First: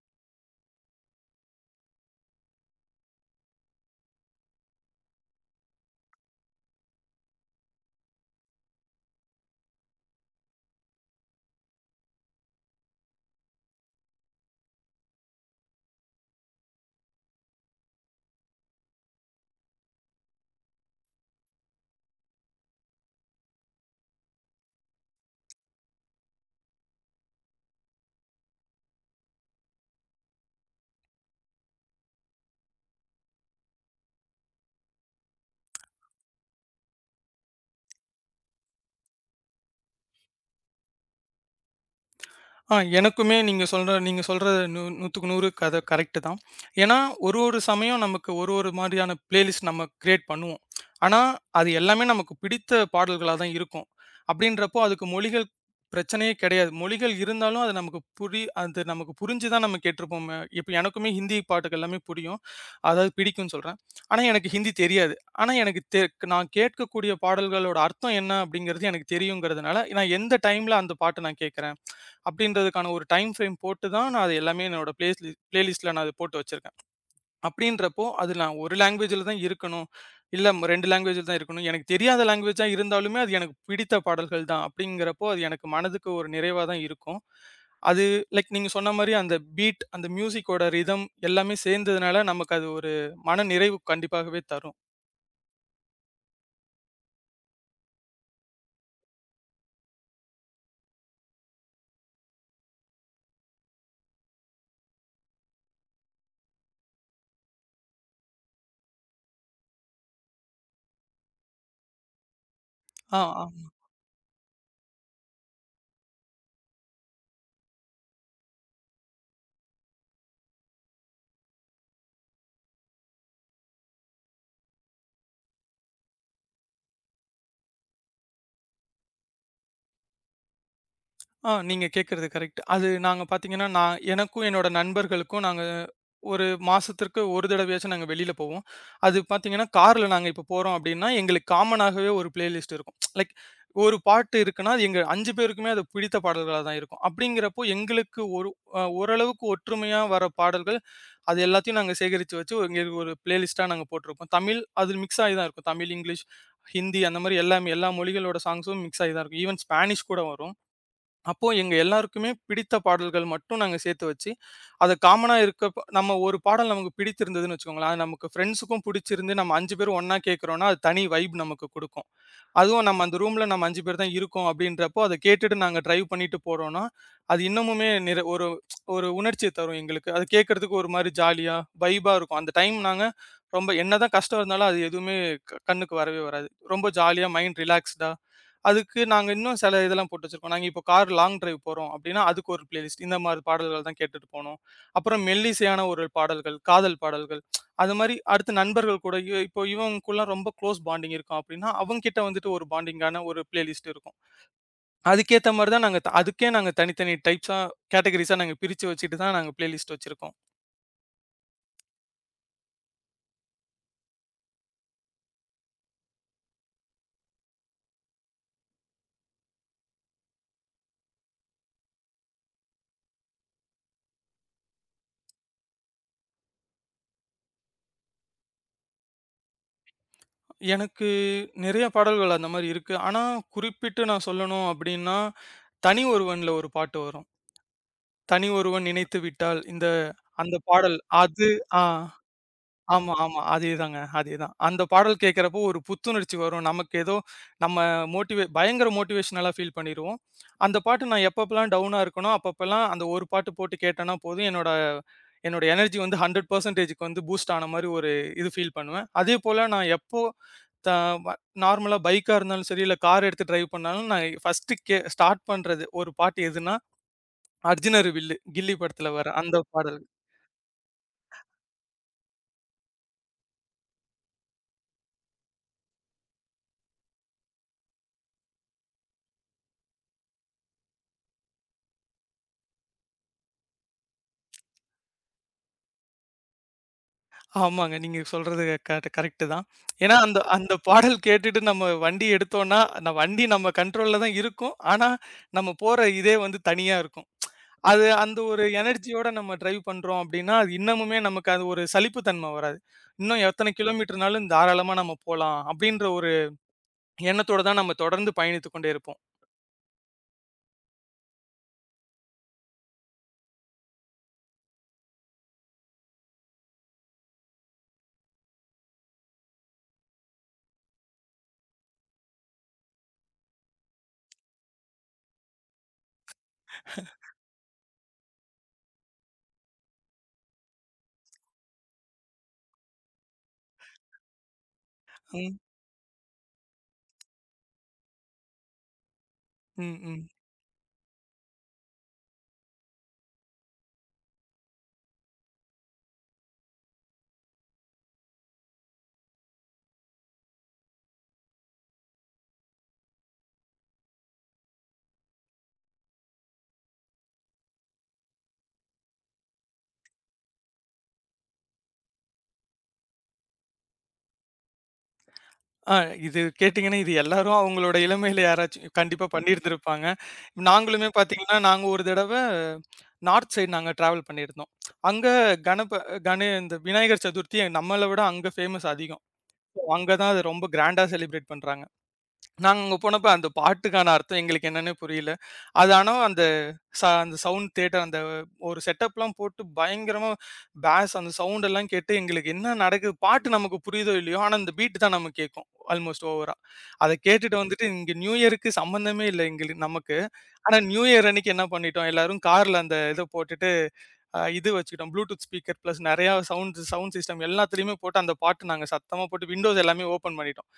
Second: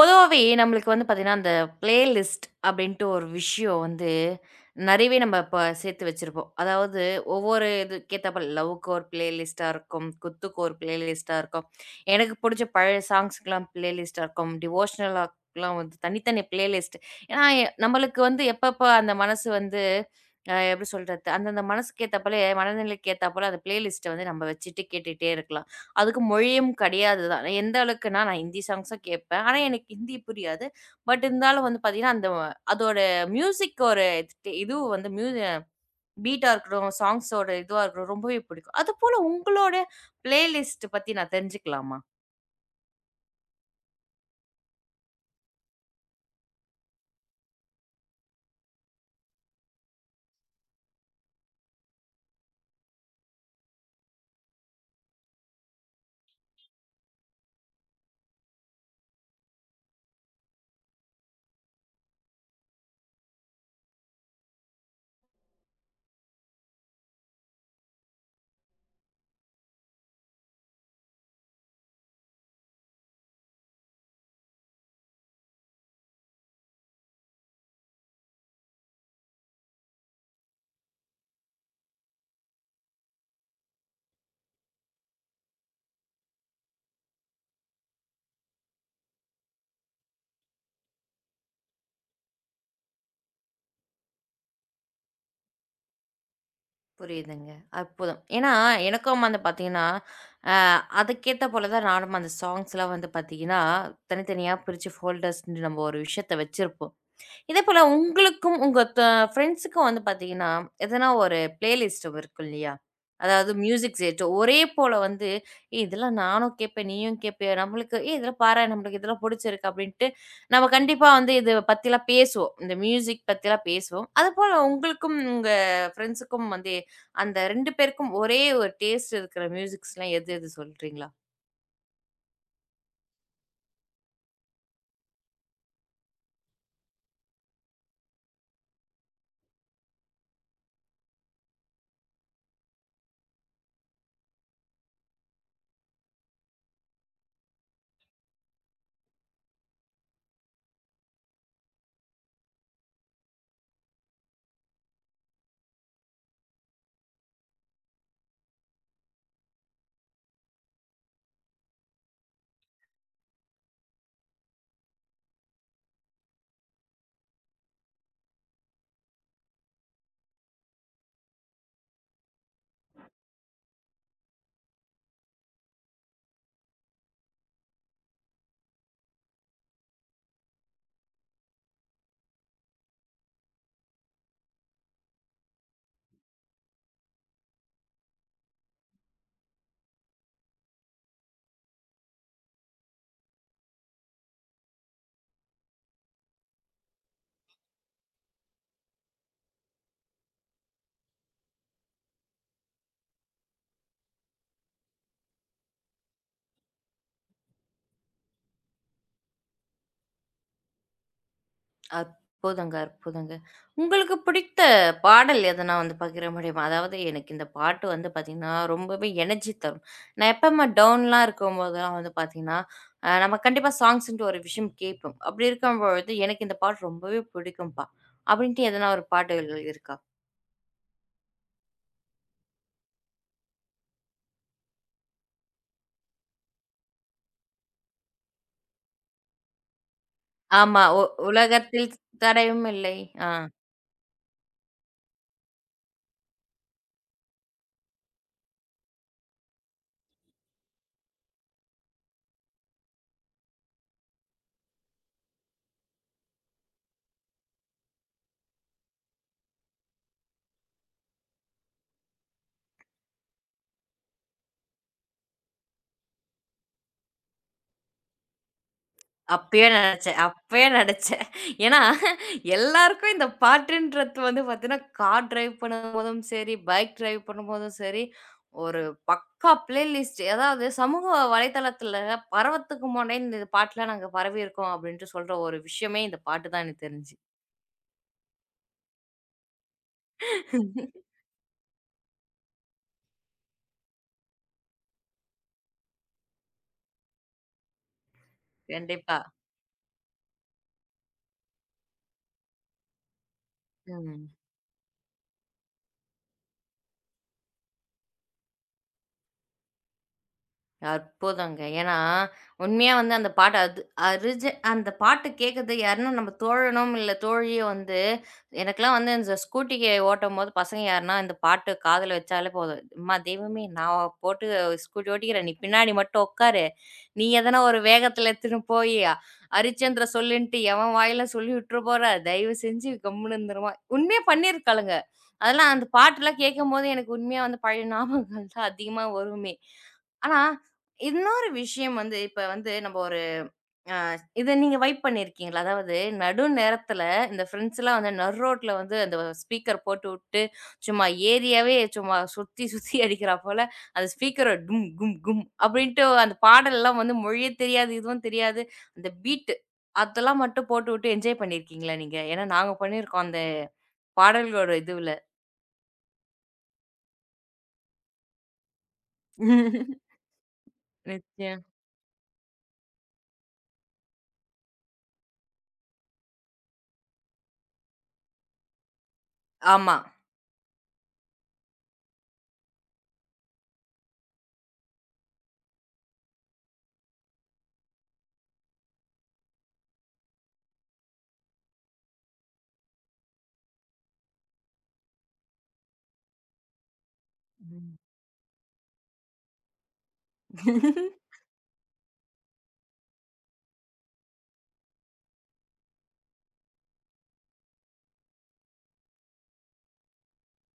பொதுவாவே நம்மளுக்கு வந்து பார்த்தீங்கன்னா, அந்த பிளே லிஸ்ட் அப்படின்ட்டு ஒரு விஷயம் வந்து நெறையவே நம்ம இப்ப சேர்த்து வச்சிருப்போம். அதாவது ஒவ்வொரு இதுக்கேத்தாப்புல லவ்வுக்கு ஒரு பிளே லிஸ்ட்டா இருக்கும். குத்துக்கு ஒரு பிளே லிஸ்ட்டா இருக்கும். எனக்கு புடிச்ச பழைய சாங்ஸ்க்குலாம் பிளே லிஸ்ட்டா இருக்கும். டிவோஷனலாலாம் வந்து தனித்தனி பிளே லிஸ்ட். ஏன்னா நம்மளுக்கு வந்து எப்பப்ப அந்த மனசு வந்து எப்படி சொல்றது? அந்தந்த மனசுக்கு ஏத்தாப்போல மனநிலைக்கு ஏத்தாப்போல அந்த பிளே லிஸ்ட்ட வந்து நம்ம வச்சுட்டு கேட்டுட்டே இருக்கலாம். அதுக்கு மொழியும் கிடையாது தான். எந்த அளவுக்குன்னா, நான் ஹிந்தி சாங்ஸ் தான் கேட்பேன். ஆனா, எனக்கு ஹிந்தி புரியாது. பட் இருந்தாலும் வந்து பார்த்தீங்கன்னா, அந்த அதோட மியூசிக் ஒரு இது இது வந்து பீட்டா இருக்கட்டும், சாங்ஸோட இதுவா இருக்கட்டும் ரொம்பவே பிடிக்கும். அதுபோல உங்களோட பிளேலிஸ்ட் பத்தி நான் தெரிஞ்சுக்கலாமா? எனக்குமே நீங்க சொல்ற 100க்கு 100 கத கரெக்ட்டு தான். ஏன்னா, ஒரு ஒரு சமயம் நமக்கு ஒரு ஒரு மாரியான பிளேலிஸ்ட் நம்ம கிரியேட் பண்ணுவோம். ஆனா, அது எல்லாமே நமக்கு பிடித்த பாடல்களா தான் இருக்கும். அப்படின்றப்போ அதுக்கு மொழிகள் பிரச்சனையே கிடையாது. மொழிகள் இருந்தாலும் அது நமக்கு புரிஞ்சு தான் நம்ம கேட்டுருப்போம். இப்ப எனக்குமே ஹிந்தி பாட்டுகள் எல்லாமே புரியும். அதாவது பிடிக்கும்னு சொல்றேன். ஆனா, எனக்கு ஹிந்தி தெரியாது. ஆனா, எனக்கு தெ நான் கேட்கக்கூடிய பாடல்களோட அர்த்தம் என்ன அப்படிங்கிறது எனக்கு தெரியுங்கிறதுனால, நான் எந்த டைம்ல அந்த பாட்ட நான் கேட்கிறேன் அப்படின்றதுக்கான ஒரு டைம் ஃப்ரேம் போட்டு தான் நான் அது எல்லாமே என்னோட பிளேலிஸ்ட்ல நான் அது போட்டு வச்சிருக்கேன். அப்படின்றப்போ, அது நான் ஒரு லேங்குவேஜ்ல தான் இருக்கணும். இல்ல 2 லேங்குவேஜ்ல தான் இருக்கணும். எனக்கு தெரியாத லேங்குவேஜா இருந்தாலுமே, அது எனக்கு பிடித்த பாடல்கள் தான். அப்படிங்கிறப்போ, அது எனக்கு மனதுக்கு ஒரு நிறைவா தான் இருக்கும். அது லைக் நீங்க சொன்ன மாரி அந்த பீட், அந்த மியூசிக்கோட ரிதம் எல்லாமே சேர்ந்ததுனால, நமக்கு அது ஒரு மன நிறைவு கண்டிப்பாகவே தரும். புரியுதுங்க. அற்புதம். ஏன்னா, எனக்கும் வந்து பார்த்தீங்கன்னா, அ அதுக்கேத்த போல தான் நானும் அந்த சாங்ஸ்லாம் வந்து பார்த்தீங்கன்னா, தனித்தனியா பிரிச்சு ஃபோல்டர்ஸ்ன்னு நம்ம ஒரு விஷயத்த வச்சிருப்போம். இதே போல உங்களுக்கும் உங்க ஃப்ரெண்ட்ஸுக்கும் வந்து பார்த்தீங்கன்னா, எதனா ஒரு பிளேலிஸ்ட் இருக்கும் இல்லையா? ஆ. அதாவது மியூசிக் செட்டு ஒரே போல வந்து, "ஏய் இதெல்லாம் நானும் கேட்பேன், நீயும் கேட்பியா? நம்மளுக்கு ஏய் இதெல்லாம் பாரேன், நம்மளுக்கு இதெல்லாம் புடிச்சிருக்கு" அப்படின்ட்டு நம்ம கண்டிப்பா வந்து இது பத்திலாம் பேசுவோம். இந்த மியூசிக் பத்திலாம் பேசுவோம். அதுபோல உங்களுக்கும் உங்க ஃப்ரெண்ட்ஸுக்கும் வந்து அந்த 2 பேருக்கும் ஒரே ஒரு டேஸ்ட் இருக்கிற மியூசிக்ஸ்லாம் எது எது சொல்றீங்களா? ஆ, நீங்க கேட்கறது கரெக்ட். அது நாங்க பார்த்தீங்கன்னா, நான் எனக்கும் என்னோட நண்பர்களுக்கும் நாங்க ஒரு மாசத்திற்கு ஒரு தடவையாச்சும் நாங்க வெளியில போவோம். அது பார்த்தீங்கன்னா, கார்ல நாங்க இப்போ போறோம் அப்டின்னா, எங்களுக்கு காமனாகவே ஒரு பிளேலிஸ்ட் இருக்கும். லைக் ஒரு பாட்டு இருக்குன்னா, அது எங்க 5 பேருக்குமே அது பிடித்த பாடல்களா தான் இருக்கும். அப்படிங்கிறப்போ எங்களுக்கு ஒரு ஓரளவுக்கு ஒற்றுமையா வர பாடல்கள், அது எல்லாத்தையும் நாங்க சேகரிச்சு வச்சு எங்களுக்கு ஒரு பிளேலிஸ்ட்டா நாங்க போட்டுருப்போம். தமிழ் அது மிக்ஸ் ஆகி தான் இருக்கும். தமிழ், இங்கிலீஷ், ஹிந்தி அந்த மாரி எல்லாமே எல்லா மொழிகளோட சாங்ஸும் மிக்ஸ் ஆகி தான் இருக்கும். ஈவன் ஸ்பானிஷ் கூட வரும். அப்போ எங்க எல்லாருக்குமே பிடித்த பாடல்கள் மட்டும் நாங்க சேர்த்து வச்சு, அது காமனா இருக்க நம்ம ஒரு பாடல் நமக்கு பிடித்திருந்ததுன்னு வச்சுக்கோங்களேன், அது நமக்கு ஃப்ரெண்ட்ஸுக்கும் பிடிச்சிருந்து நம்ம 5 பேரும் ஒண்ணா கேட்கிறோம்னா, அது தனி வைப் நமக்கு குடுக்கும். அதுவும் நம்ம அந்த ரூம்ல நம்ம 5 பேர் தான் இருக்கோம் அப்படின்றப்போ, அத கேட்டுட்டு நாங்க டிரைவ் பண்ணிட்டு போறோம்னா, அது இன்னமுமே ஒரு ஒரு உணர்ச்சிய தரும் எங்களுக்கு. அது கேட்கறதுக்கு ஒரு மாரி ஜாலியா, வைபா இருக்கும். அந்த டைம் நாங்க ரொம்ப என்னதான் கஷ்டம் இருந்தாலும் அது எதுவுமே கண்ணுக்கு வரவே வராது. ரொம்ப ஜாலியா மைண்ட் ரிலாக்ஸ்டா. அதுக்கு நாங்க இன்னும் சில இதெல்லாம் போட்டு வச்சிருக்கோம். நாங்க இப்போ கார் லாங் டிரைவ் போறோம் அப்டின்னா, அதுக்கு ஒரு பிளேலிஸ்ட். இந்த மாரி பாடல்கள் தான் கேட்டுட்டு போணும். அப்புறம் மெல்லிசையான ஒரு பாடல்கள், காதல் பாடல்கள். அது மாரி அடுத்து நண்பர்கள் கூட இப்போ இவங்களுக்குலாம் ரொம்ப க்ளோஸ் பாண்டிங் இருக்கும் அப்டின்னா, அவங்ககிட்ட வந்துட்டு ஒரு பாண்டிங்கான ஒரு பிளேலிஸ்ட் இருக்கும். அதுக்கேத்த மாரி தான் நாங்க அதுக்கே நாங்க தனித்தனி டைப்ஸா கேட்டகரிஸா நாங்க பிரிச்சு வச்சுட்டு தான் நாங்க பிளேலிஸ்ட் வச்சிருக்கோம். அற்புதங்க, அற்புதங்க. உங்களுக்கு பிடித்த பாடல் எதனா வந்து பகிர முடியுமா? அதாவது எனக்கு இந்த பாட்டு வந்து பார்த்தீங்கன்னா, ரொம்பவே எனர்ஜி தரும். நான் எப்பவுமே டவுன்லாம் இருக்கும்போதெல்லாம் வந்து பார்த்தீங்கன்னா, நம்ம கண்டிப்பா சாங்ஸ்ன்ட்டு ஒரு விஷயம் கேட்போம். அப்படி இருக்கும்பொழுது, "எனக்கு இந்த பாட்டு ரொம்பவே பிடிக்கும்பா" அப்படின்ட்டு எதனா ஒரு பாடல்கள் இருக்கா? எனக்கு நெறைய பாடல்கள் அந்த மாரி இருக்கு. ஆனா குறிப்பிட்டு நான் சொல்லணும் அப்டின்னா, தனி ஒருவன்ல ஒரு பாட்டு வரும். "தனி ஒருவன் நினைத்து விட்டால் இந்த" அந்த ஆமா. பாடல். அது. ஆ. உலகத்தில் தடையும் இல்லை. ஆமா, ஆ. ஆமா. அதேதாங்க. அதேதான். அந்த பாடல் கேட்கிறப்போ ஒரு புத்துணர்ச்சி வரும். நமக்கு ஏதோ நம்ம பயங்கர மோட்டிவேஷனலா ஃபீல் பண்ணிருவோம். அந்த பாட்டு நான் எப்பப்பலாம் டவுனா இருக்கனோ, அப்பப்பலாம் அந்த ஒரு பாட்டு போட்டு கேட்டேன்னா போதும், என்னோட என்னோட எனர்ஜி வந்து 100%க்கு வந்து பூஸ்ட் ஆன மாரி ஒரு இது ஃபீல் பண்ணுவேன். அதேபோல நான் எப்போ த வ நார்மலா பைக்கா இருந்தாலும் சரி, இல்ல கார் எடுத்து டிரைவ் பண்ணாலும் நான் ஃபர்ஸ்ட்டு ஸ்டார்ட் பண்றது ஒரு பாட்டு எதுன்னா, "அர்ஜுனரு வில்லு" கில்லி படத்துல வர அந்த அப்பயே பாடல்கள். நெனச்சேன், அப்பயே நெனச்சேன். ஏன்னா, எல்லாருக்கும் இந்த பாட்டுன்றது வந்து பார்த்தீங்கன்னா, கார் டிரைவ் பண்ணும்போதும் சரி, பைக் டிரைவ் பண்ணும்போதும் சரி, ஒரு பக்கா பிளேலிஸ்ட் அதாவது சமூக வலைதளத்தில பரவத்துக்கு முன்னாடியே இந்த பாட்டுலாம் நாங்க பரவியிருக்கோம், அப்படின்ட்டு சொல்ற ஒரு விஷயமே இந்த பாட்டு தான் எனக்கு தெரிஞ்சு. ஆமாங்க. நீங்க சொல்றது கரெக்ட் கரெக்ட்டு தான். ஏன்னா, அந்த அந்த பாடல் கேட்டுட்டு நம்ம வண்டி எடுத்தோம்னா, அந்த வண்டி நம்ம கண்ட்ரோல்ல தான் இருக்கும். ஆனா, நம்ம போற இதே வந்து தனியா இருக்கும். அது அந்த ஒரு கண்டிப்பா. எனர்ஜியோட நம்ம டிரைவ் பண்றோம் அப்டின்னா, அது இன்னமுமே நமக்கு அது ஒரு சலிப்பு தன்மை வராது. இன்னும் எத்தனை ம். கிலோமீட்டர்னாலும் தாராளமா நம்ம போலாம். அப்டின்ற ஒரு எண்ணத்தோட தான் நம்ம தொடர்ந்து பயணித்துக் கொண்டே இருப்போம். அற்புதங்க. ஏன்னா, உண்மையா வந்து அந்த பாட்டு அது அரிஜி அந்த பாட்டு கேட்கறது யாருன்னா நம்ம தோழனும் இல்ல தோழியும் வந்து எனக்கெல்லாம் வந்து இந்த ஸ்கூட்டிக்கு ஓட்டும்போது பசங்க யாருன்னா இந்த பாட்டு காதுல வச்சாலே போதும். "அம்மா தெய்வமே! நான் போட்டு ஸ்கூட்டி ஓட்டிக்கிறேன். நீ பின்னாடி மட்டும் உட்காரு. நீ எதனா ஒரு வேகத்துல எடுத்துன்னு போயி ஹரிச்சந்திர சொல்லுன்ட்டு எவன் வாயில சொல்லி விட்டுற போற. தயவு செஞ்சு கம்முனு இருந்துருமா" உண்மையா பண்ணியிருக்காளுங்க. ம். அதெல்லாம் அந்த பாட்டுலாம் கேட்கும்போது எனக்கு உண்மையா வந்து பழைய ஞாபகங்கள் தான் அதிகமா வருமே. ம். ம். ஆனா இன்னொரு விஷயம் வந்து, இப்ப வந்து நம்ம ஒரு அ இத நீங்க வைப் பண்ணியிருக்கீங்களா? அதாவது நடு நேரத்துல இந்த ஃப்ரெண்ட்ஸ்லாம் வந்து நடு ரோட்ல வந்து அந்த ஸ்பீக்கர் போட்டுவுட்டு, சும்மா ஏரியாவே சும்மா சுத்தி சுத்தி அடிக்கிறா போல, அந்த ஸ்பீக்கர டும் கும் கும் அப்படின்ட்டு அந்த பாடல்லாம் வந்து மொழியே தெரியாது, எதுவும் தெரியாது. அந்த பீட்டு அதெல்லாம் மட்டும் போட்டுவுட்டு என்ஜாய் பண்ணியிருக்கீங்களா நீங்க? ஏன்னா நாங்க பண்ணியிருக்கோம் அந்த பாடல்களோட இதுவுல. ஆ இது கேட்டீங்கன்னா, இது எல்லாரும் அவங்களோட இளமையில யாராச்சும் கண்டிப்பா பண்ணியிருந்திருப்பாங்க. நாங்களுமே பார்த்தீங்கன்னா, நிச்சயம். நாங்க ஒரு தடவ நார்த் சைடு நாங்க டிராவல் பண்ணியிருந்தோம். அங்க கணப இந்த விநாயகர் சதுர்த்தி நம்மள விட அங்க ஃபேமஸ் அதிகம். ஆமா. அங்க தான் அது ரொம்ப கிராண்டா செலிப்ரேட் பண்றாங்க. நாங்க அங்க போனப்ப அந்த பாட்டுக்கான அர்த்தம் எங்களுக்கு என்னன்னே புரியல. அது ஆனா அந்த அந்த சவுண்ட் தியேட்டர் அந்த ஒரு செட்டப்லாம் போட்டு பயங்கரமா பேஸ் அந்த சவுண்ட் எல்லாம் கேட்டு எங்களுக்கு என்ன நடக்குது பாட்டு நமக்கு புரியுதோ இல்லையோ, ஆனா அந்த பீட் தான் நமக்கு கேட்கும். ஆல்மோஸ்ட் ஓவரா. அத கேட்டுட்டு வந்துட்டு இங்க நியூ இயருக்கு சம்மந்தமே இல்ல எங்களுக்கு நமக்கு. ஆனா நியூ ம். இயர் அன்னைக்கு என்ன பண்ணிட்டோம் எல்லாரும் கார்ல அந்த இத போட்டுட்டு இது வச்சுக்கிட்டோம். ப்ளூடூத் ஸ்பீக்கர் பிளஸ் நெறையா சவுண்ட் சவுண்ட் சிஸ்டம் எல்லாத்துலயுமே போட்டு அந்த பாட்டு நாங்க சத்தமா போட்டு விண்டோஸ் எல்லாமே ஓப்பன் பண்ணிட்டோம்.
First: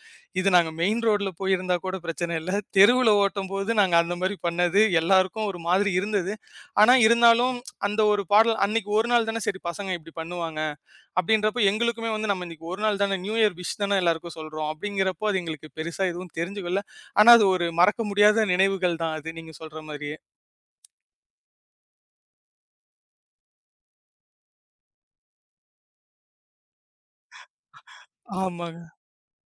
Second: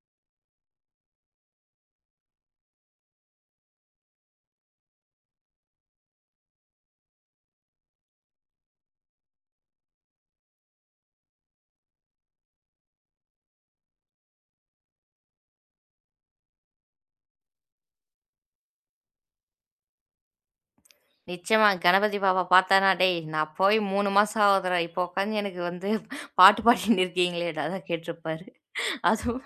இது நாங்க மெயின் ரோட்ல போயிருந்தா கூட பிரச்சனை இல்ல. தெருவுல ஓட்டும்போது நாங்க அந்த மாரி பண்ணது எல்லாருக்கும் ஒரு மாதிரி இருந்தது. ஆனா இருந்தாலும் அந்த ஒரு பாடல் அன்னைக்கு ஒரு நாள் தானே சரி பசங்க இப்படி பண்ணுவாங்க. அப்படின்றப்போ எங்களுக்குமே வந்து நம்ம இன்னைக்கு ஒரு நாள் தானே நியூ இயர் விஷ் தானே எல்லாருக்கும் சொல்றோம். அப்படிங்கிறப்போ அது எங்களுக்கு பெருசா எதுவும் தெரிஞ்சுக்கல. ஆனா அது ஒரு மறக்க முடியாத நினைவுகள் தான் அது நீங்க சொல்ற மாரியே. நிச்சயமா. கணபதி பாப்பா பாத்தான்னா, "டேய் நான் போய் 3 மாசம் ஆகுதுடா. இப்போ உட்காந்து எனக்கு வந்து பாட்டு பாடின்னு இருக்கீங்களேடா" தான் கேட்டிருப்பாரு. ஆமாங்க. அதுவும்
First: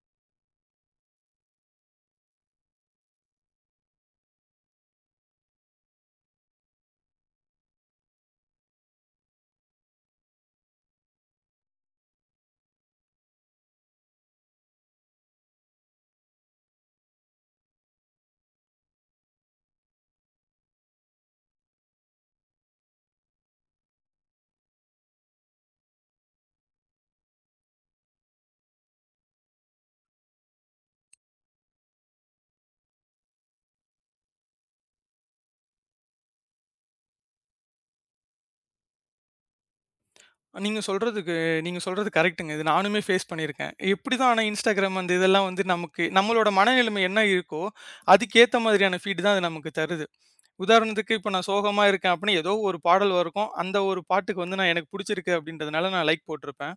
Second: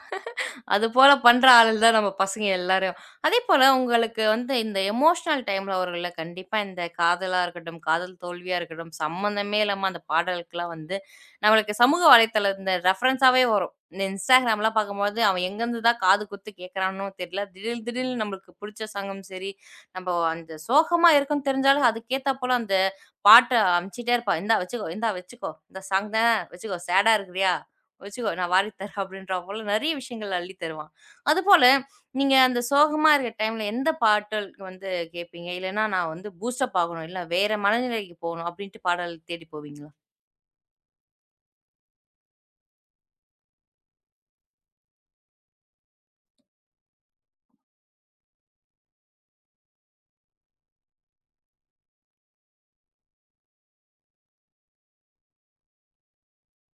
அதுபோல பண்ற ஆளுங்க தான் நம்ம பசங்க எல்லாரும். அதேபோல உங்களுக்கு வந்து இந்த எமோஷனல் டைம்ல வரும்ல, கண்டிப்பா இந்த காதலா இருக்கட்டும், காதல் தோல்வியா இருக்கட்டும், சம்மந்தமே இல்லாம அந்த பாடலுக்குலாம் வந்து நம்மளுக்கு சமூக வலைத்தளம் இந்த ரெஃபரன்ஸாவே வரும். இந்த Instagramலாம் பார்க்கும்போது, அவன் எங்கேருந்து தான் காது குத்து கேட்குறான்னும் தெரியல. திடீர் திடீர்னு நம்மளுக்கு பிடிச்ச சங்கம் சரி, நம்ம அந்த சோகமா இருக்கோம்னு தெரிஞ்சாலும் அதுக்கேத்தா போல அந்த பாட்ட அமுச்சிட்டே இருப்பான். "இந்தா வச்சுக்கோ, இந்தா வச்சுக்கோ. இந்த சாங் தான் வச்சுக்கோ. சேடா இருக்கிறியா? வச்சுக்கோ நான் வாரி தரேன் அப்படின்ற போல நிறைய விஷயங்கள் அள்ளி தருவான். அதுபோல நீங்க அந்த சோகமா இருக்க டைம்ல எந்த பாடலுக்கு வந்து கேட்பீங்க? இல்லன்னா நான் வந்து பூஸ்டப் ஆகணும், இல்ல வேற மனநிலைக்கு போகணும் அப்படின்ட்டு பாடல் தேடி போவீங்களா? நீங்க சொல்றதுக்கு நீங்க சொல்றது கரெக்ட்டுங்க. இது நானுமே ஃபேஸ் பண்ணியிருக்கேன். எப்படிதான் ஆனா Instagram அந்த இதெல்லாம் வந்து நமக்கு நம்மளோட மனநிலைமை என்ன இருக்கோ, அதுக்கேத்த மாதிரியான ஃபீட் தான் அது நமக்கு தருது. உதாரணத்துக்கு இப்ப நான் சோகமா இருக்கேன் அப்டின்னா, ஏதோ ஒரு பாடல் இருக்கும். அந்த ஒரு பாட்டுக்கு வந்து நான் எனக்கு புடிச்சிருக்கு அப்டின்றதுனால நான் லைக் போட்டிருப்பேன்.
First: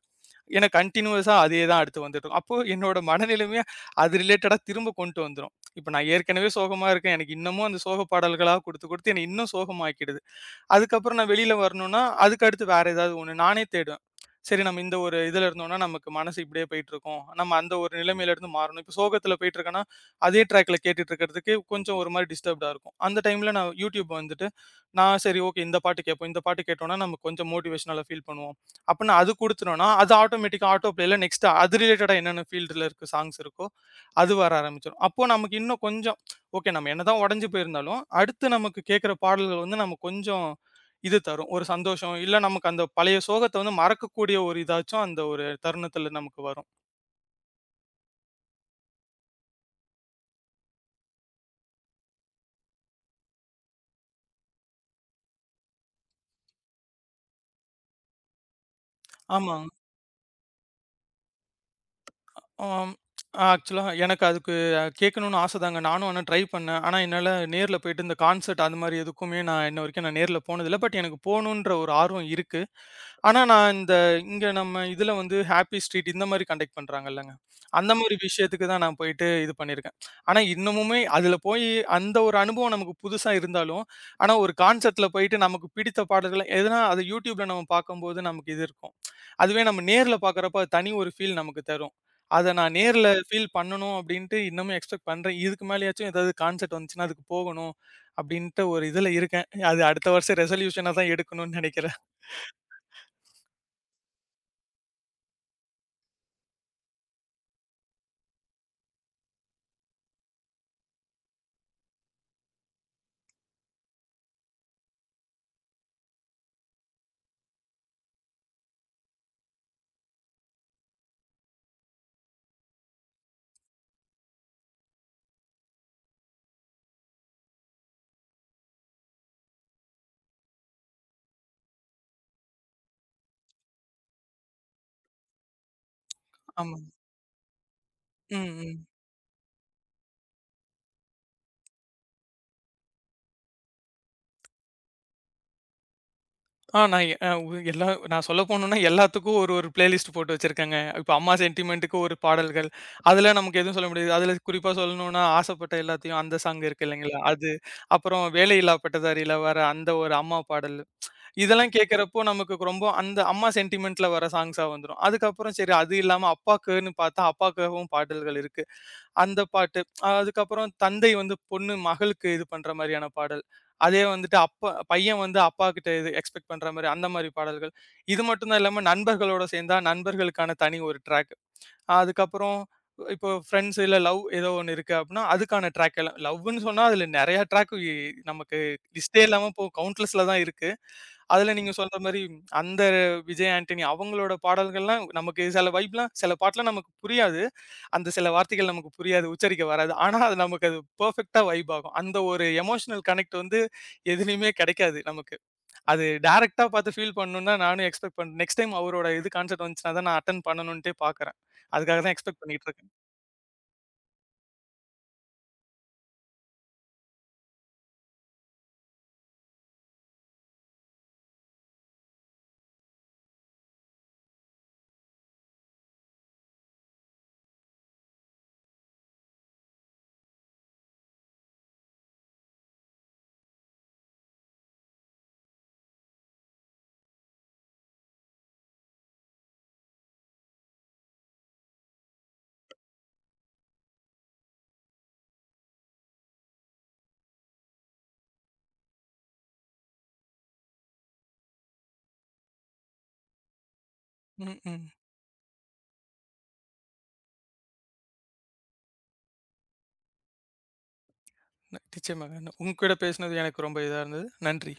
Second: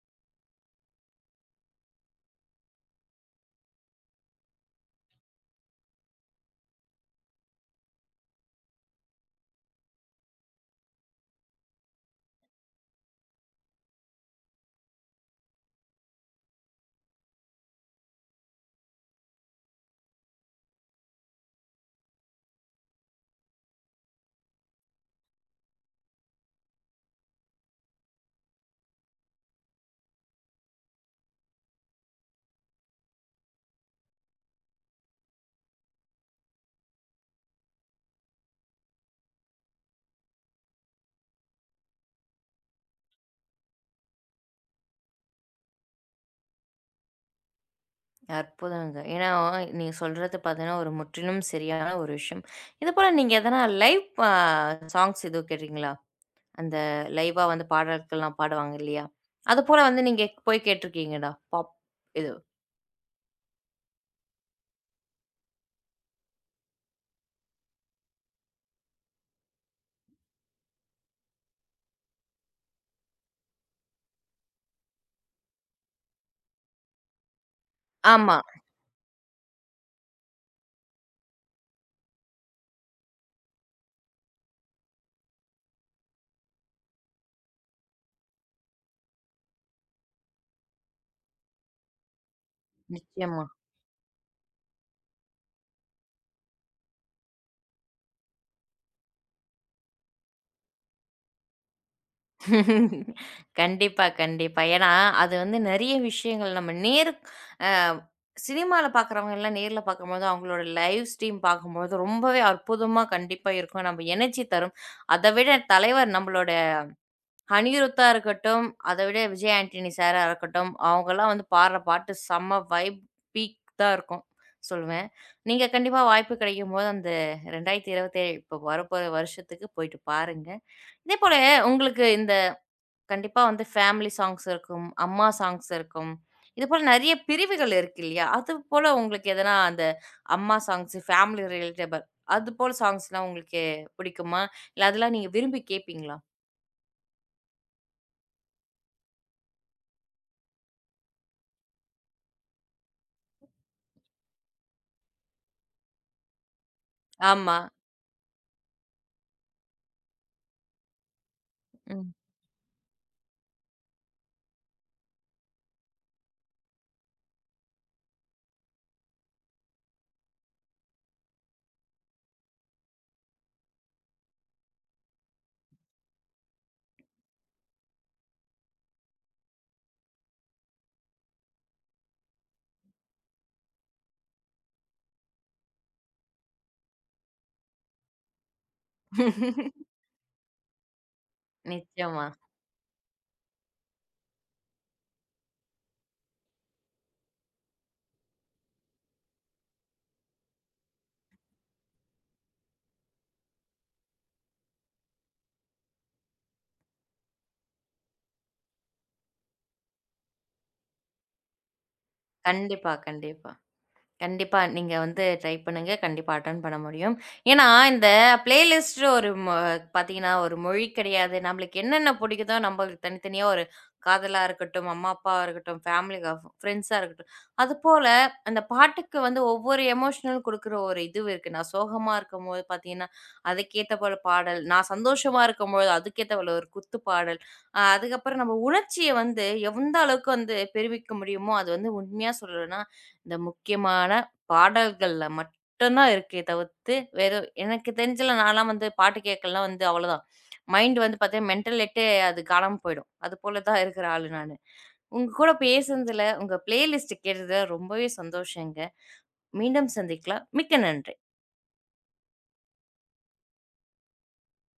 எனக்கு கன்டினியூவஸா அதே தான் அடுத்து வந்துட்டு இருக்கும். அப்போ என்னோட மனநிலைமைய அது ரிலேட்டடா திரும்ப கொண்டு வந்துரும். இப்ப நான் ஏற்கனவே சோகமா இருக்கேன். எனக்கு இன்னமும் அந்த சோக பாடல்களா குடுத்து, குடுத்து என்ன இன்னும் சோகமாக்கிடுது. அதுக்கப்புறம் நான் வெளியில வரணும்னா, அதுக்கு அடுத்து வேற ஏதாவது ஒண்ணு நானே தேடுவேன். சரி நம்ம இந்த ஒரு இதுல இருந்தோம்னா, நமக்கு மனசு இப்படியே போயிட்டுருக்கும். நம்ம அந்த ஒரு நிலைமையில இருந்து மாறணும். இப்போ சோகத்தில போயிட்டுருக்கேன்னா, அதே ட்ராக்ல கேட்டுட்டு இருக்கிறதுக்கு கொஞ்சம் ஒரு மாரி டிஸ்டர்ப்டா இருக்கும். அந்த டைம்ல நான் யூடியூப் வந்துட்டு, நான் சரி ஓகே இந்த பாட்டு கேட்போம். இந்த பாட்டு கேட்டோம்னா, நம்ம கொஞ்சம் மோட்டிவேஷனலா ஃபீல் பண்ணுவோம். அப்பன்னு அது குடுத்துட்டோம்னா, அது ஆட்டோமேட்டிக்கா ஆட்டோ பிளேல நெக்ஸ்ட் அது ரிலேட்டடா என்னென்ன ஃபீல்டுல இருக்க சாங்ஸ் இருக்கோ, அது வர ஆரம்பிச்சுரும். அப்போ நமக்கு இன்னும் கொஞ்சம் ஓகே நம்ம என்னதான் உடைஞ்சு போயிருந்தாலும், அடுத்து நமக்கு கேட்கிற பாடல்கள் வந்து நம்ம கொஞ்சம் இது தரும். ஒரு சந்தோஷம். இல்ல நமக்கு அந்த பழைய சோகத்த வந்து மறக்கக்கூடிய ஒரு இதாச்சும் அந்த ஒரு தருணத்துல நமக்கு வரும். அற்புதங்க. ஏன்னா நீங்க சொல்றது பார்த்தீங்கன்னா, ஒரு முற்றிலும் சரியான ஒரு விஷயம். இதுபோல நீங்க எதனா லைவ் அ சாங்ஸ் எதுவும் கேட்ருக்கீங்களா? அந்த லைவா வந்து பாடல்கள்லாம் பாடுவாங்க இல்லையா? ஆமா. அதுபோல வந்து நீங்க போய் கேட்டுருக்கீங்களா? இது. ஆம். ஆக்சுவலா எனக்கு அதுக்கு கேட்கணும்னு ஆசதாங்க. நானும் ஆனா ட்ரை பண்ணேன். ஆனா என்னால நேர்ல போயிட்டு இந்த கான்சர்ட் அது மாரி எதுக்குமே நான் இன்ன வரைக்கும் நான் நேர்ல போனதில்ல. பட் எனக்கு போணுன்ற ஒரு ஆர்வம் இருக்கு. ஆனா, நான் இங்க நம்ம இதுல வந்து ஹாப்பி ஸ்ட்ரீட் இந்த மாரி கண்டக்ட் பண்றாங்கல்லங்க. அந்த மாரி ஆமா. விஷயத்துக்கு தான் நான் போயிட்டு இது பண்ணியிருக்கேன். ஆனா, இன்னமுமே அதுல போயி அந்த ஒரு அனுபவம் நமக்கு புதுசா இருந்தாலும், ஆனா ஒரு கான்செர்ட்ல போயிட்டு நமக்கு பிடித்த பாடல்கள் எதுனா அது YouTubeல நம்ம பார்க்கும்போது நமக்கு இது இருக்கும். அதுவே நம்ம நேர்ல பார்க்குறப்ப அது தனி ஒரு ஃபீல் நமக்கு தரும். அத நான் நேர்ல நிச்சயமா. ஃபீல் பண்ணணும் அப்டின்ட்டு இன்னமும் எக்ஸ்பெக்ட் பண்றேன். இதுக்கு மேலயாச்சும் ஏதாவது கான்செர்ட் வந்துச்சுன்னா அதுக்கு போகணும் அப்டின்ட்டு ஒரு இதுல இருக்கேன். அது அடுத்த வருஷம் ரெசல்யூஷனா தான் எடுக்கணும்னு நெனைக்கிறேன். கண்டிப்பா, கண்டிப்பா. ஏன்னா, அது வந்து நெறைய விஷயங்கள் நம்ம நேரு அ சினிமால பார்க்குறவங்கலாம் நேர்ல பார்க்கும்போது, அவங்களோட லைவ் ஸ்ட்ரீம் பார்க்கும்போது ரொம்பவே அற்புதமா கண்டிப்பா இருக்கும். நம்ம எனர்ஜி தரும். அத விட தலைவர் நம்மளோட அனிருத்தா இருக்கட்டும், அத விட விஜய் ஆண்டனி சாரா இருக்கட்டும், அவங்கலாம் வந்து பாடுற பாட்டு செம்ம வைப் பீக் தான் இருக்கும் சொல்லுவேன். நீங்க கண்டிப்பா வாய்ப்பு கிடைக்கும்போது அந்த 2027 இப்போ வரப்போற வருஷத்துக்கு போயிட்டு பாருங்க. இதேபோல உங்களுக்கு இந்த கண்டிப்பா வந்து ஃபேமிலி சாங்ஸ் இருக்கும். அம்மா சாங்ஸ் இருக்கும். ஆமா. இதுபோல நெறைய பிரிவுகள் இருக்கு இல்லையா? ம், ம். அதுபோல உங்களுக்கு எதனா அந்த அம்மா சாங்ஸ், ஃபேமிலி ரிலேட்டபிள் அதுபோல சாங்ஸ்லாம் உங்களுக்கு பிடிக்குமா? இல்ல அதெல்லாம் நீங்க விரும்பி கேட்பீங்களா? நான் எ அ உ எல்லா நான் சொல்ல போணும்னா எல்லாத்துக்கும் ஒரு பிளேலிஸ்ட் போட்டு வச்சிருக்கேங்க. இப்ப அம்மா சென்டிமென்ட்க்கு ஒரு பாடல்கள். அதுல நமக்கு எதுவும் சொல்ல முடியாது. அதுல குறிப்பா சொல்லணும்னா, ஆசைப்பட்ட எல்லாத்தையும் அந்த சாங் இருக்கு இல்லைங்களா? அது. ஆமா. அப்புறம் வேலையில்லா பட்டதாரியில வர அந்த ஒரு அம்மா பாடல். இதெல்லாம் ம். கேட்கிறப்போ நமக்கு ரொம்ப அந்த அம்மா சென்டிமென்ட்ல வர சாங்ஸா வந்துரும். அதுக்கப்புறம் சரி அது இல்லாம அப்பாக்குன்னு பார்த்தா, அப்பாக்காகவும் பாடல்கள் இருக்கு. அந்த பாட்டு. அதுக்கப்புறம் தந்தை வந்து பொண்ணு மகளுக்கு இது பண்ற மாரியான பாடல். அதே வந்துட்டு அப்பா பையன் வந்து அப்பாகிட்ட இது எக்ஸ்பெக்ட் பண்ற மாரி அந்த மாரி பாடல்கள். இது மட்டும் தான் இல்லாம நண்பர்களோட சேர்ந்தா நண்பர்களுக்கான தனி ஒரு ட்ராக். அதுக்கப்புறம் இப்போ ஃப்ரெண்ட்ஸ் இல்ல லவ் ஏதோ ஒண்ணு இருக்கு அப்டின்னா, அதுக்கான ட்ராக் எல்லாம் லவ்வுன்னு சொன்னா அதுல நெறைய ட்ராக் இ நமக்கு லிஸ்ட்டே இல்லாம இப்போ கவுண்ட்லெஸ்ல தான் இருக்கு. அதுல நீங்க சொல்ற மாரி நிச்சயமா. அந்த விஜய் ஆண்டனி அவங்களோட பாடல்கள்லாம் நமக்கு சில வைப்லாம் சில பாட்டுலாம் நமக்கு புரியாது. அந்த சில வார்த்தைகள் நமக்கு புரியாது, உச்சரிக்க வராது. ஆனா அது நமக்கு அது பெர்ஃபெக்ட்டா வைப் ஆகும். அந்த ஒரு எமோஷனல் கனெக்ட் வந்து எதுலயுமே கெடைக்காது நமக்கு. அது டைரக்ட்டா பார்த்து ஃபீல் பண்ணணும்னு தான் நானும் எக்ஸ்பெக்ட் நெக்ஸ்ட் டைம் அவரோட இது கான்செர்ட் வந்துச்சுனா தான் நான் அட்டெண்ட் பண்ணணுன்ட்டே பார்க்குறேன். அதுக்காக தான் எக்ஸ்பெக்ட் பண்ணிட்டு இருக்கேன். கண்டிப்பா, கண்டிப்பா. கண்டிப்பா. நீங்க வந்து ட்ரை பண்ணுங்க. கண்டிப்பா அட்டெண்ட் பண்ண முடியும். ஏன்னா, இந்த பிளேலிஸ்ட் ஒரு பார்த்தீங்கன்னா, ஒரு மொழி கிடையாது. நம்மளுக்கு என்னென்ன பிடிக்குதோ, நம்மளுக்கு தனித்தனியா ஒரு காதலா இருக்கட்டும், அம்மா, அப்பாவா இருக்கட்டும், ஃபேமிலி ஃப்ரெண்ட்ஸா இருக்கட்டும். அதுபோல அந்த பாட்டுக்கு வந்து ஒவ்வொரு எமோஷனல் குடுக்குற ஒரு இது இருக்கு. நான் சோகமா இருக்கும்போது பார்த்தீங்கன்னா, அதுக்கேத்த போல பாடல். நான் சந்தோஷமா இருக்கும்போது, அதுக்கேத்த போல ஒரு குத்து பாடல். அதுக்கப்புறம் நம்ம உணர்ச்சிய வந்து எந்த அளவுக்கு வந்து பெருமிக்க முடியுமோ, அது வந்து உண்மையா சொல்லணும்னா, இந்த முக்கியமான பாடல்கள்ல மட்டும் தான் இருக்கே தவிர்த்து, வேற எனக்கு தெரிஞ்சுல நான்லாம் வந்து பாட்டு கேட்கலாம் வந்து அவ்வளோதான். மைண்ட் வந்து பார்த்தீங்கன்னா, மென்டலெட்டே அது காணாம போயிடும். அது போல தான் இருக்கிற ஆளு நானு. ம், ம். உங்க கூட பேசுனதுல, உங்க பிளேலிஸ்ட் கேட்டதுல ரொம்பவே சந்தோஷங்க. மீண்டும் சந்திக்கலாம். மிக்க நன்றி. நிச்சயமாங்க. உங்க கூட பேசினது எனக்கு ரொம்ப இதா இருந்தது. நன்றி.